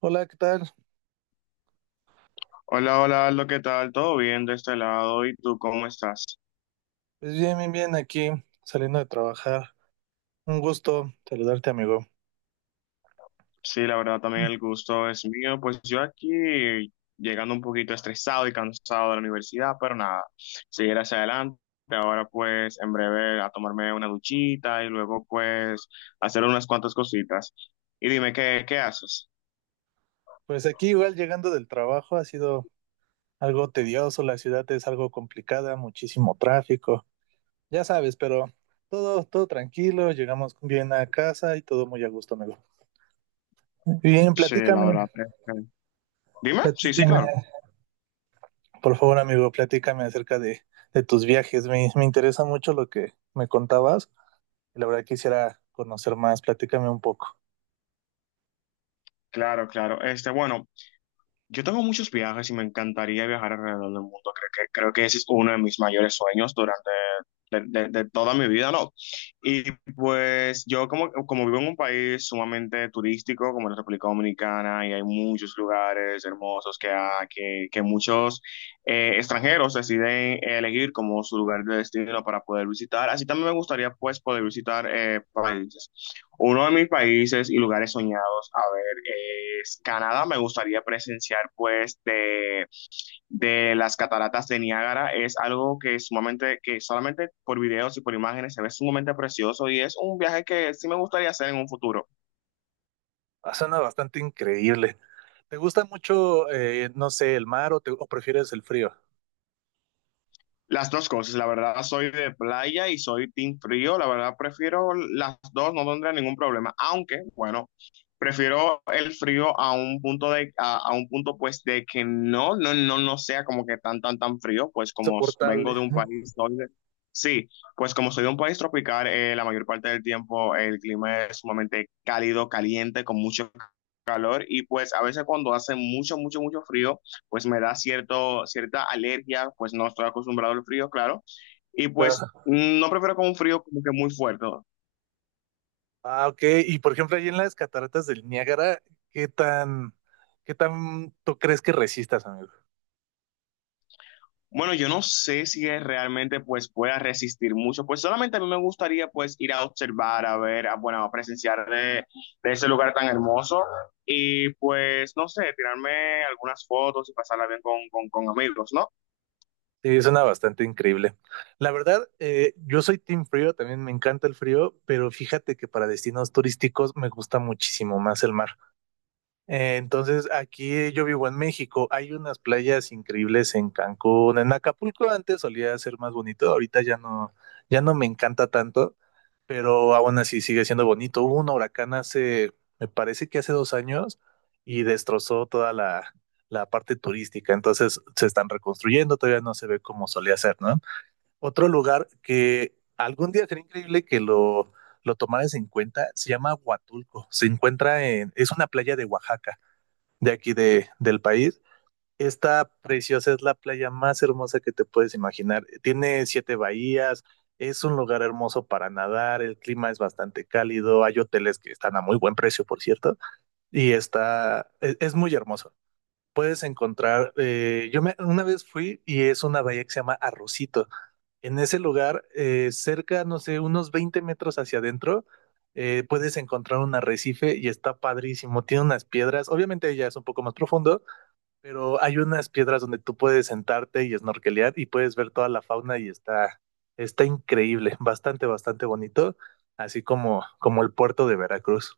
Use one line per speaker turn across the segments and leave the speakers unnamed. Hola, ¿qué tal?
Hola, hola, Aldo, ¿qué tal? ¿Todo bien de este lado? ¿Y tú cómo estás?
Pues bien, bien, bien, aquí saliendo de trabajar. Un gusto saludarte, amigo.
Sí, la verdad también el gusto es mío. Pues yo aquí llegando un poquito estresado y cansado de la universidad, pero nada, seguir hacia adelante. Ahora pues en breve a tomarme una duchita y luego pues hacer unas cuantas cositas. Y dime, ¿qué haces?
Pues aquí igual llegando del trabajo ha sido algo tedioso, la ciudad es algo complicada, muchísimo tráfico, ya sabes, pero todo, todo tranquilo, llegamos bien a casa y todo muy a gusto, amigo. Bien,
Sí, la verdad.
platícame,
Dime, sí, sí, claro.
platícame, por favor, amigo, platícame acerca de tus viajes. Me interesa mucho lo que me contabas y la verdad quisiera conocer más, platícame un poco.
Claro, claro. Bueno, yo tengo muchos viajes y me encantaría viajar alrededor del mundo. Creo que ese es uno de mis mayores sueños durante de toda mi vida, ¿no? Y pues yo como vivo en un país sumamente turístico como la República Dominicana, y hay muchos lugares hermosos que muchos extranjeros deciden elegir como su lugar de destino para poder visitar. Así también me gustaría pues poder visitar países. Uno de mis países y lugares soñados, a ver, es Canadá. Me gustaría presenciar, pues, de las cataratas de Niágara. Es algo que es sumamente, que solamente por videos y por imágenes se ve sumamente precioso, y es un viaje que sí me gustaría hacer en un futuro.
Suena bastante increíble. ¿Te gusta mucho, no sé, el mar o o prefieres el frío?
Las dos cosas, la verdad soy de playa y soy team frío, la verdad prefiero las dos, no tendré ningún problema, aunque bueno, prefiero el frío a un punto de a un punto pues de que no sea como que tan frío, pues como vengo
Soportable.
de un país donde sí, pues como soy de un país tropical, la mayor parte del tiempo el clima es sumamente cálido, caliente, con mucho calor. Y pues a veces cuando hace mucho frío, pues me da cierta alergia, pues no estoy acostumbrado al frío, claro, y pues
Ah,
no prefiero con un frío como que muy fuerte.
Ok. Y por ejemplo, ahí en las cataratas del Niágara, ¿qué tan, qué tan tú crees que resistas, amigo?
Bueno, yo no sé si es realmente pues pueda resistir mucho, pues solamente a mí me gustaría pues ir a observar, a ver, a, bueno, a presenciar de ese lugar tan hermoso, y pues no sé, tirarme algunas fotos y pasarla bien con, con amigos, ¿no?
Sí, suena bastante increíble. La verdad, yo soy team frío, también me encanta el frío, pero fíjate que para destinos turísticos me gusta muchísimo más el mar. Entonces, aquí yo vivo en México, hay unas playas increíbles en Cancún. En Acapulco antes solía ser más bonito, ahorita ya no, ya no me encanta tanto, pero aún así sigue siendo bonito. Hubo un huracán hace, me parece que hace 2 años, y destrozó toda la parte turística, entonces se están reconstruyendo, todavía no se ve como solía ser, ¿no? Otro lugar que algún día sería increíble que lo tomaras en cuenta, se llama Huatulco, se encuentra en, es una playa de Oaxaca de aquí de, del país. Está preciosa, es la playa más hermosa que te puedes imaginar. Tiene siete bahías, es un lugar hermoso para nadar, el clima es bastante cálido, hay hoteles que están a muy buen precio, por cierto, y está, es muy hermoso. Puedes encontrar, yo me, una vez fui y es una bahía que se llama Arrocito. En ese lugar, cerca, no sé, unos 20 metros hacia adentro, puedes encontrar un arrecife y está padrísimo. Tiene unas piedras, obviamente ya es un poco más profundo, pero hay unas piedras donde tú puedes sentarte y snorkelear y puedes ver toda la fauna y está, está increíble, bastante, bastante bonito, así como, como el puerto de Veracruz.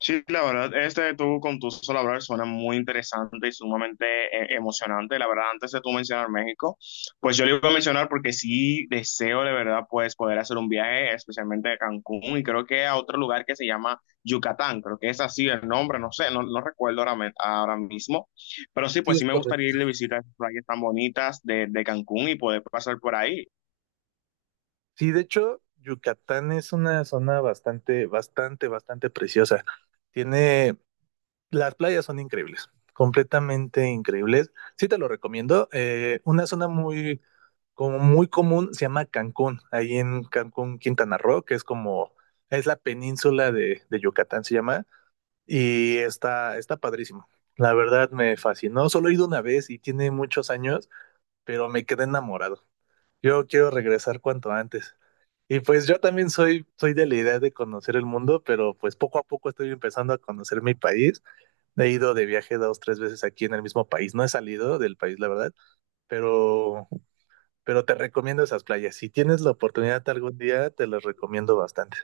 Sí, la verdad, este de tú con tu solo hablar suena muy interesante y sumamente emocionante. La verdad, antes de tú mencionar México, pues yo le iba a mencionar porque sí deseo de verdad pues poder hacer un viaje, especialmente a Cancún, y creo que a otro lugar que se llama Yucatán. Creo que es así el nombre, no sé, no, no recuerdo ahora, ahora mismo. Pero sí,
Sí,
pues
es
sí me gustaría
correcto.
ir de visita a esas playas tan bonitas de Cancún y poder pasar por ahí.
Sí, de hecho, Yucatán es una zona bastante, bastante, bastante preciosa. Tiene. Las playas son increíbles, completamente increíbles. Sí te lo recomiendo. Una zona muy, como muy común se llama Cancún, ahí en Cancún, Quintana Roo, que es como, es la península de Yucatán, se llama, y está, está padrísimo. La verdad me fascinó. Solo he ido una vez y tiene muchos años, pero me quedé enamorado. Yo quiero regresar cuanto antes. Y pues yo también soy, soy de la idea de conocer el mundo, pero pues poco a poco estoy empezando a conocer mi país. He ido de viaje dos, tres veces aquí en el mismo país. No he salido del país, la verdad, pero, pero te recomiendo esas playas. Si tienes la oportunidad algún día, te las recomiendo bastante.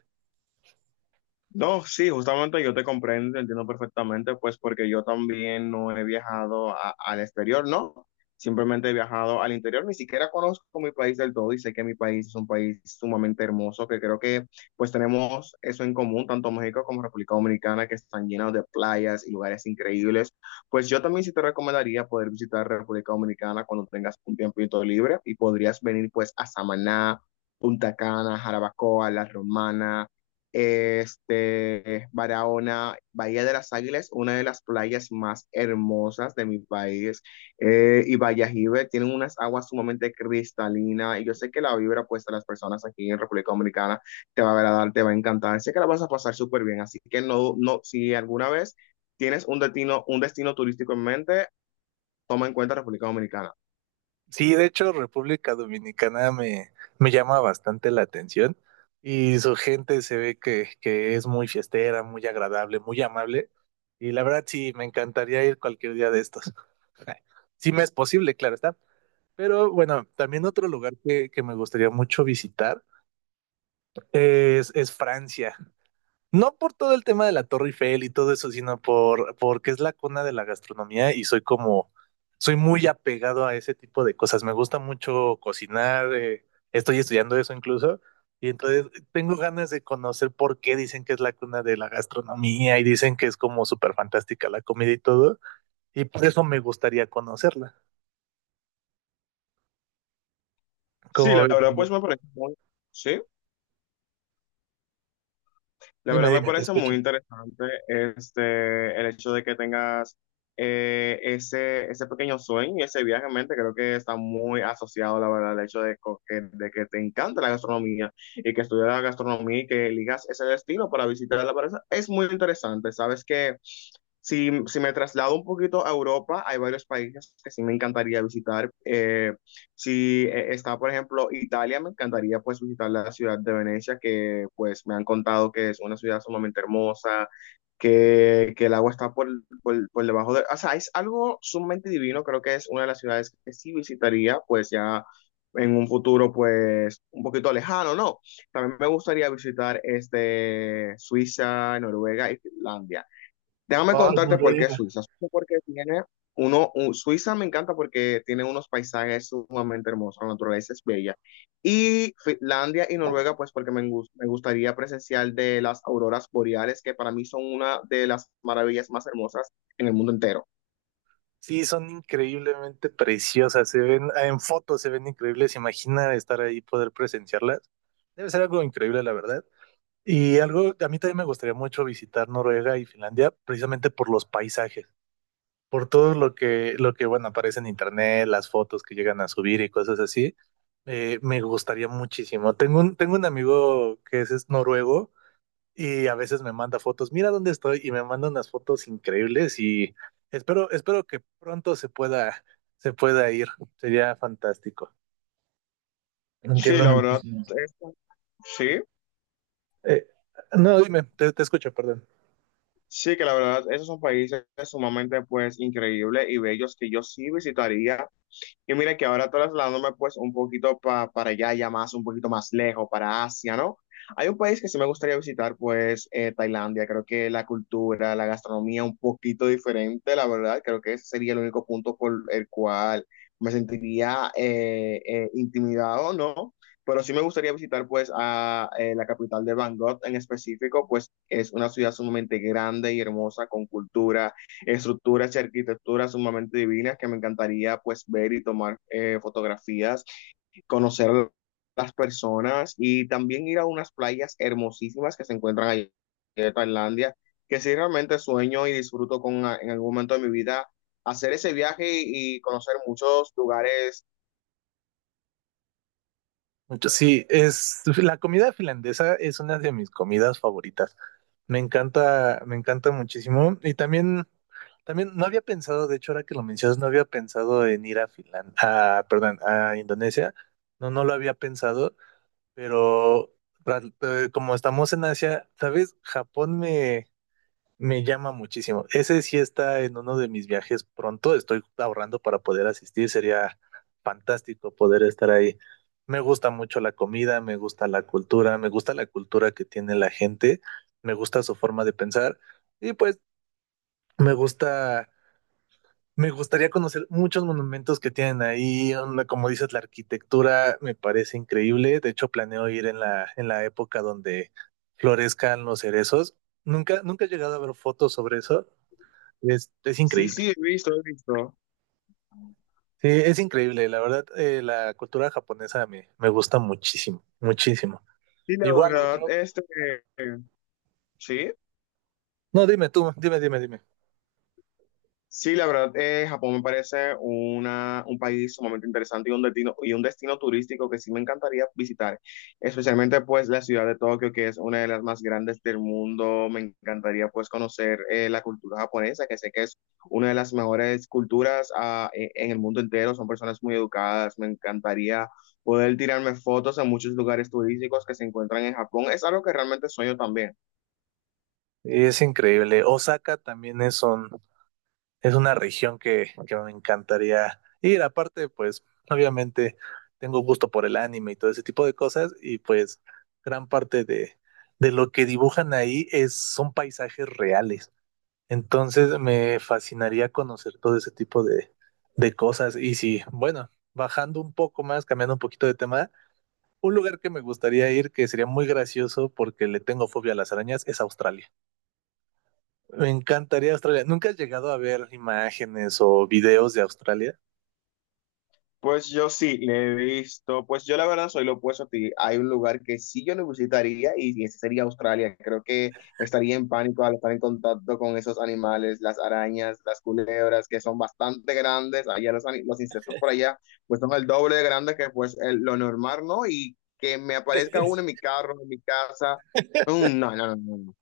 No, sí, justamente yo te comprendo, entiendo perfectamente, pues porque yo también no he viajado al exterior, ¿no? Simplemente he viajado al interior, ni siquiera conozco mi país del todo, y sé que mi país es un país sumamente hermoso, que creo que pues tenemos eso en común, tanto México como República Dominicana, que están llenos de playas y lugares increíbles. Pues yo también sí te recomendaría poder visitar República Dominicana cuando tengas un tiempito libre, y podrías venir pues a Samaná, Punta Cana, Jarabacoa, La Romana. Barahona, Bahía de las Águilas, una de las playas más hermosas de mi país, y Vallajive, tienen unas aguas sumamente cristalinas, y yo sé que la vibra puesta a las personas aquí en República Dominicana te va a agradar, te va a encantar, sé que la vas a pasar súper bien, así que no, no, si alguna vez tienes un destino turístico en mente, toma en cuenta República Dominicana.
Sí, de hecho, República Dominicana me llama bastante la atención y su gente se ve que es muy fiestera, muy agradable, muy amable. Y la verdad, sí, me encantaría ir cualquier día de estos. Sí, me es posible, claro está. Pero bueno, también otro lugar que me gustaría mucho visitar es Francia. No por todo el tema de la Torre Eiffel y todo eso, sino por porque es la cuna de la gastronomía y soy como, soy muy apegado a ese tipo de cosas. Me gusta mucho cocinar, estoy estudiando eso incluso, y entonces tengo ganas de conocer por qué dicen que es la cuna de la gastronomía y dicen que es como súper fantástica la comida y todo, y por eso me gustaría conocerla.
Sí,
Como,
la
ves,
verdad, pues me parece muy, sí. La
dime,
verdad me
dime, te
parece
escucho.
muy interesante el hecho de que tengas ese, ese pequeño sueño y ese viaje en mente. Creo que está muy asociado, la verdad, el hecho de, de que te encanta la gastronomía y que estudias la gastronomía y que elijas ese destino para visitar la pareja. Es muy interesante. Sabes que si, si me traslado un poquito a Europa, hay varios países que sí me encantaría visitar. Si está, por ejemplo, Italia, me encantaría pues visitar la ciudad de Venecia, que pues me han contado que es una ciudad sumamente hermosa, que el agua está por, por debajo de... O sea, es algo sumamente divino, creo que es una de las ciudades que sí visitaría, pues ya en un futuro pues un poquito lejano, ¿no? También me gustaría visitar Suiza, Noruega y Finlandia. Déjame
Ay,
contarte por qué
Noruega.
Suiza. Suiza porque tiene Suiza me encanta porque tiene unos paisajes sumamente hermosos, la naturaleza es bella. Y Finlandia y Noruega, pues porque me, me gustaría presenciar de las auroras boreales, que para mí son una de las maravillas más hermosas en el mundo entero.
Sí, son increíblemente preciosas, se ven ah, en fotos, se ven increíbles. Imagina estar ahí, poder presenciarlas. Debe ser algo increíble, la verdad. Y algo, a mí también me gustaría mucho visitar Noruega y Finlandia, precisamente por los paisajes, por todo lo que, bueno, aparece en internet, las fotos que llegan a subir y cosas así. Me gustaría muchísimo. Tengo un amigo que es noruego y a veces me manda fotos, mira dónde estoy, y me manda unas fotos increíbles y espero, espero que pronto se pueda ir, sería fantástico.
Sí,
Entiendo
la verdad,
muchísimo.
es- sí,
Eh, no, dime, te escucho, perdón.
sí que la verdad, esos son países sumamente pues increíbles y bellos que yo sí visitaría. Y mira que ahora trasladándome pues un poquito para allá, ya más, un poquito más lejos, para Asia, ¿no? Hay un país que sí me gustaría visitar, pues Tailandia. Creo que la cultura, la gastronomía un poquito diferente, la verdad. Creo que ese sería el único punto por el cual me sentiría intimidado, ¿no? Pero sí me gustaría visitar pues a la capital de Bangkok en específico, pues es una ciudad sumamente grande y hermosa, con cultura, estructuras y arquitecturas sumamente divinas que me encantaría pues ver y tomar fotografías, conocer las personas, y también ir a unas playas hermosísimas que se encuentran allí en Tailandia, que sí realmente sueño y disfruto con en algún momento de mi vida hacer ese viaje y conocer muchos lugares.
Mucho, sí, es la comida finlandesa es una de mis comidas favoritas. Me encanta muchísimo. Y también, también no había pensado, de hecho, ahora que lo mencionas, no había pensado en ir a Finlandia, perdón, a Indonesia. No, no lo había pensado. Pero como estamos en Asia, ¿sabes? Japón me llama muchísimo. Ese sí está en uno de mis viajes pronto. Estoy ahorrando para poder asistir. Sería fantástico poder estar ahí. Me gusta mucho la comida, me gusta la cultura, me gusta la cultura que tiene la gente, me gusta su forma de pensar y pues me gusta, me gustaría conocer muchos monumentos que tienen ahí, una- como dices, la arquitectura me parece increíble. De hecho, planeo ir en en la época donde florezcan los cerezos. Nunca, nunca he llegado a ver fotos sobre eso. Es
Sí,
increíble.
sí, he visto, he visto.
Sí, es increíble. La verdad, la cultura japonesa me gusta muchísimo, muchísimo.
Sí, la
Igual
verdad,
otro.
sí.
No, dime tú, dime, dime, dime.
Sí, la verdad, Japón me parece un país sumamente interesante y un destino turístico que sí me encantaría visitar, especialmente pues la ciudad de Tokio, que es una de las más grandes del mundo. Me encantaría pues conocer la cultura japonesa, que sé que es una de las mejores culturas en el mundo entero. Son personas muy educadas. Me encantaría poder tirarme fotos en muchos lugares turísticos que se encuentran en Japón. Es algo que realmente sueño también.
Es increíble. Osaka también es un, es una región que me encantaría ir. Aparte, pues obviamente tengo gusto por el anime y todo ese tipo de cosas y pues gran parte de lo que dibujan ahí es, son paisajes reales. Entonces me fascinaría conocer todo ese tipo de cosas. Y si, bueno, bajando un poco más, cambiando un poquito de tema, un lugar que me gustaría ir que sería muy gracioso porque le tengo fobia a las arañas es Australia. Me encantaría Australia. ¿Nunca has llegado a ver imágenes o videos de Australia?
Pues yo sí, le he visto, pues yo la verdad soy lo opuesto a ti. Hay un lugar que sí yo lo visitaría y ese sería Australia. Creo que estaría en pánico al estar en contacto con esos animales, las arañas, las culebras, que son bastante grandes. Allá los, los insectos por allá, pues son el doble de grandes que pues lo normal, ¿no? Y que me aparezca uno en mi carro, en mi casa. No, no, no, no.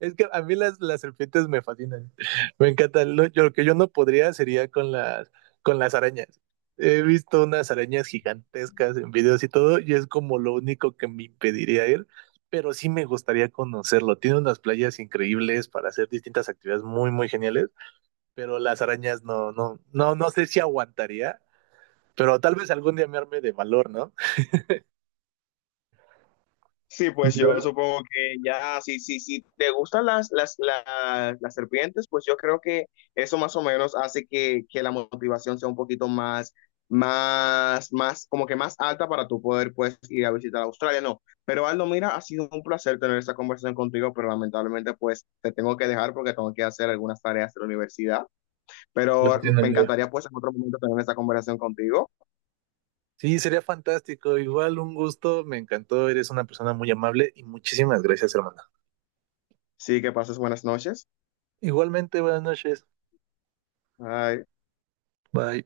Es que a mí las serpientes me fascinan. Me encantan. Lo que yo no podría sería con con las arañas. He visto unas arañas gigantescas en videos y todo, y es como lo único que me impediría ir, pero sí me gustaría conocerlo. Tiene unas playas increíbles para hacer distintas actividades muy, muy geniales, pero las arañas no, no, no, no sé si aguantaría, pero tal vez algún día me arme de valor, ¿no?
Sí, pues yo supongo que ya, si, si te gustan las serpientes, pues yo creo que eso más o menos hace que la motivación sea un poquito más, más, como que más alta para tú poder pues ir a visitar Australia, no. Pero Aldo, mira, ha sido un placer tener esta conversación contigo, pero lamentablemente pues te tengo que dejar porque tengo que hacer algunas tareas de la universidad,
Lo
pero
entiendo,
me
amigo.
encantaría pues en otro momento tener esta conversación contigo.
Sí, sería fantástico. Igual un gusto, me encantó. Eres una persona muy amable y muchísimas gracias, hermana.
Sí, que pases buenas noches.
Igualmente, buenas noches.
Bye.
Bye.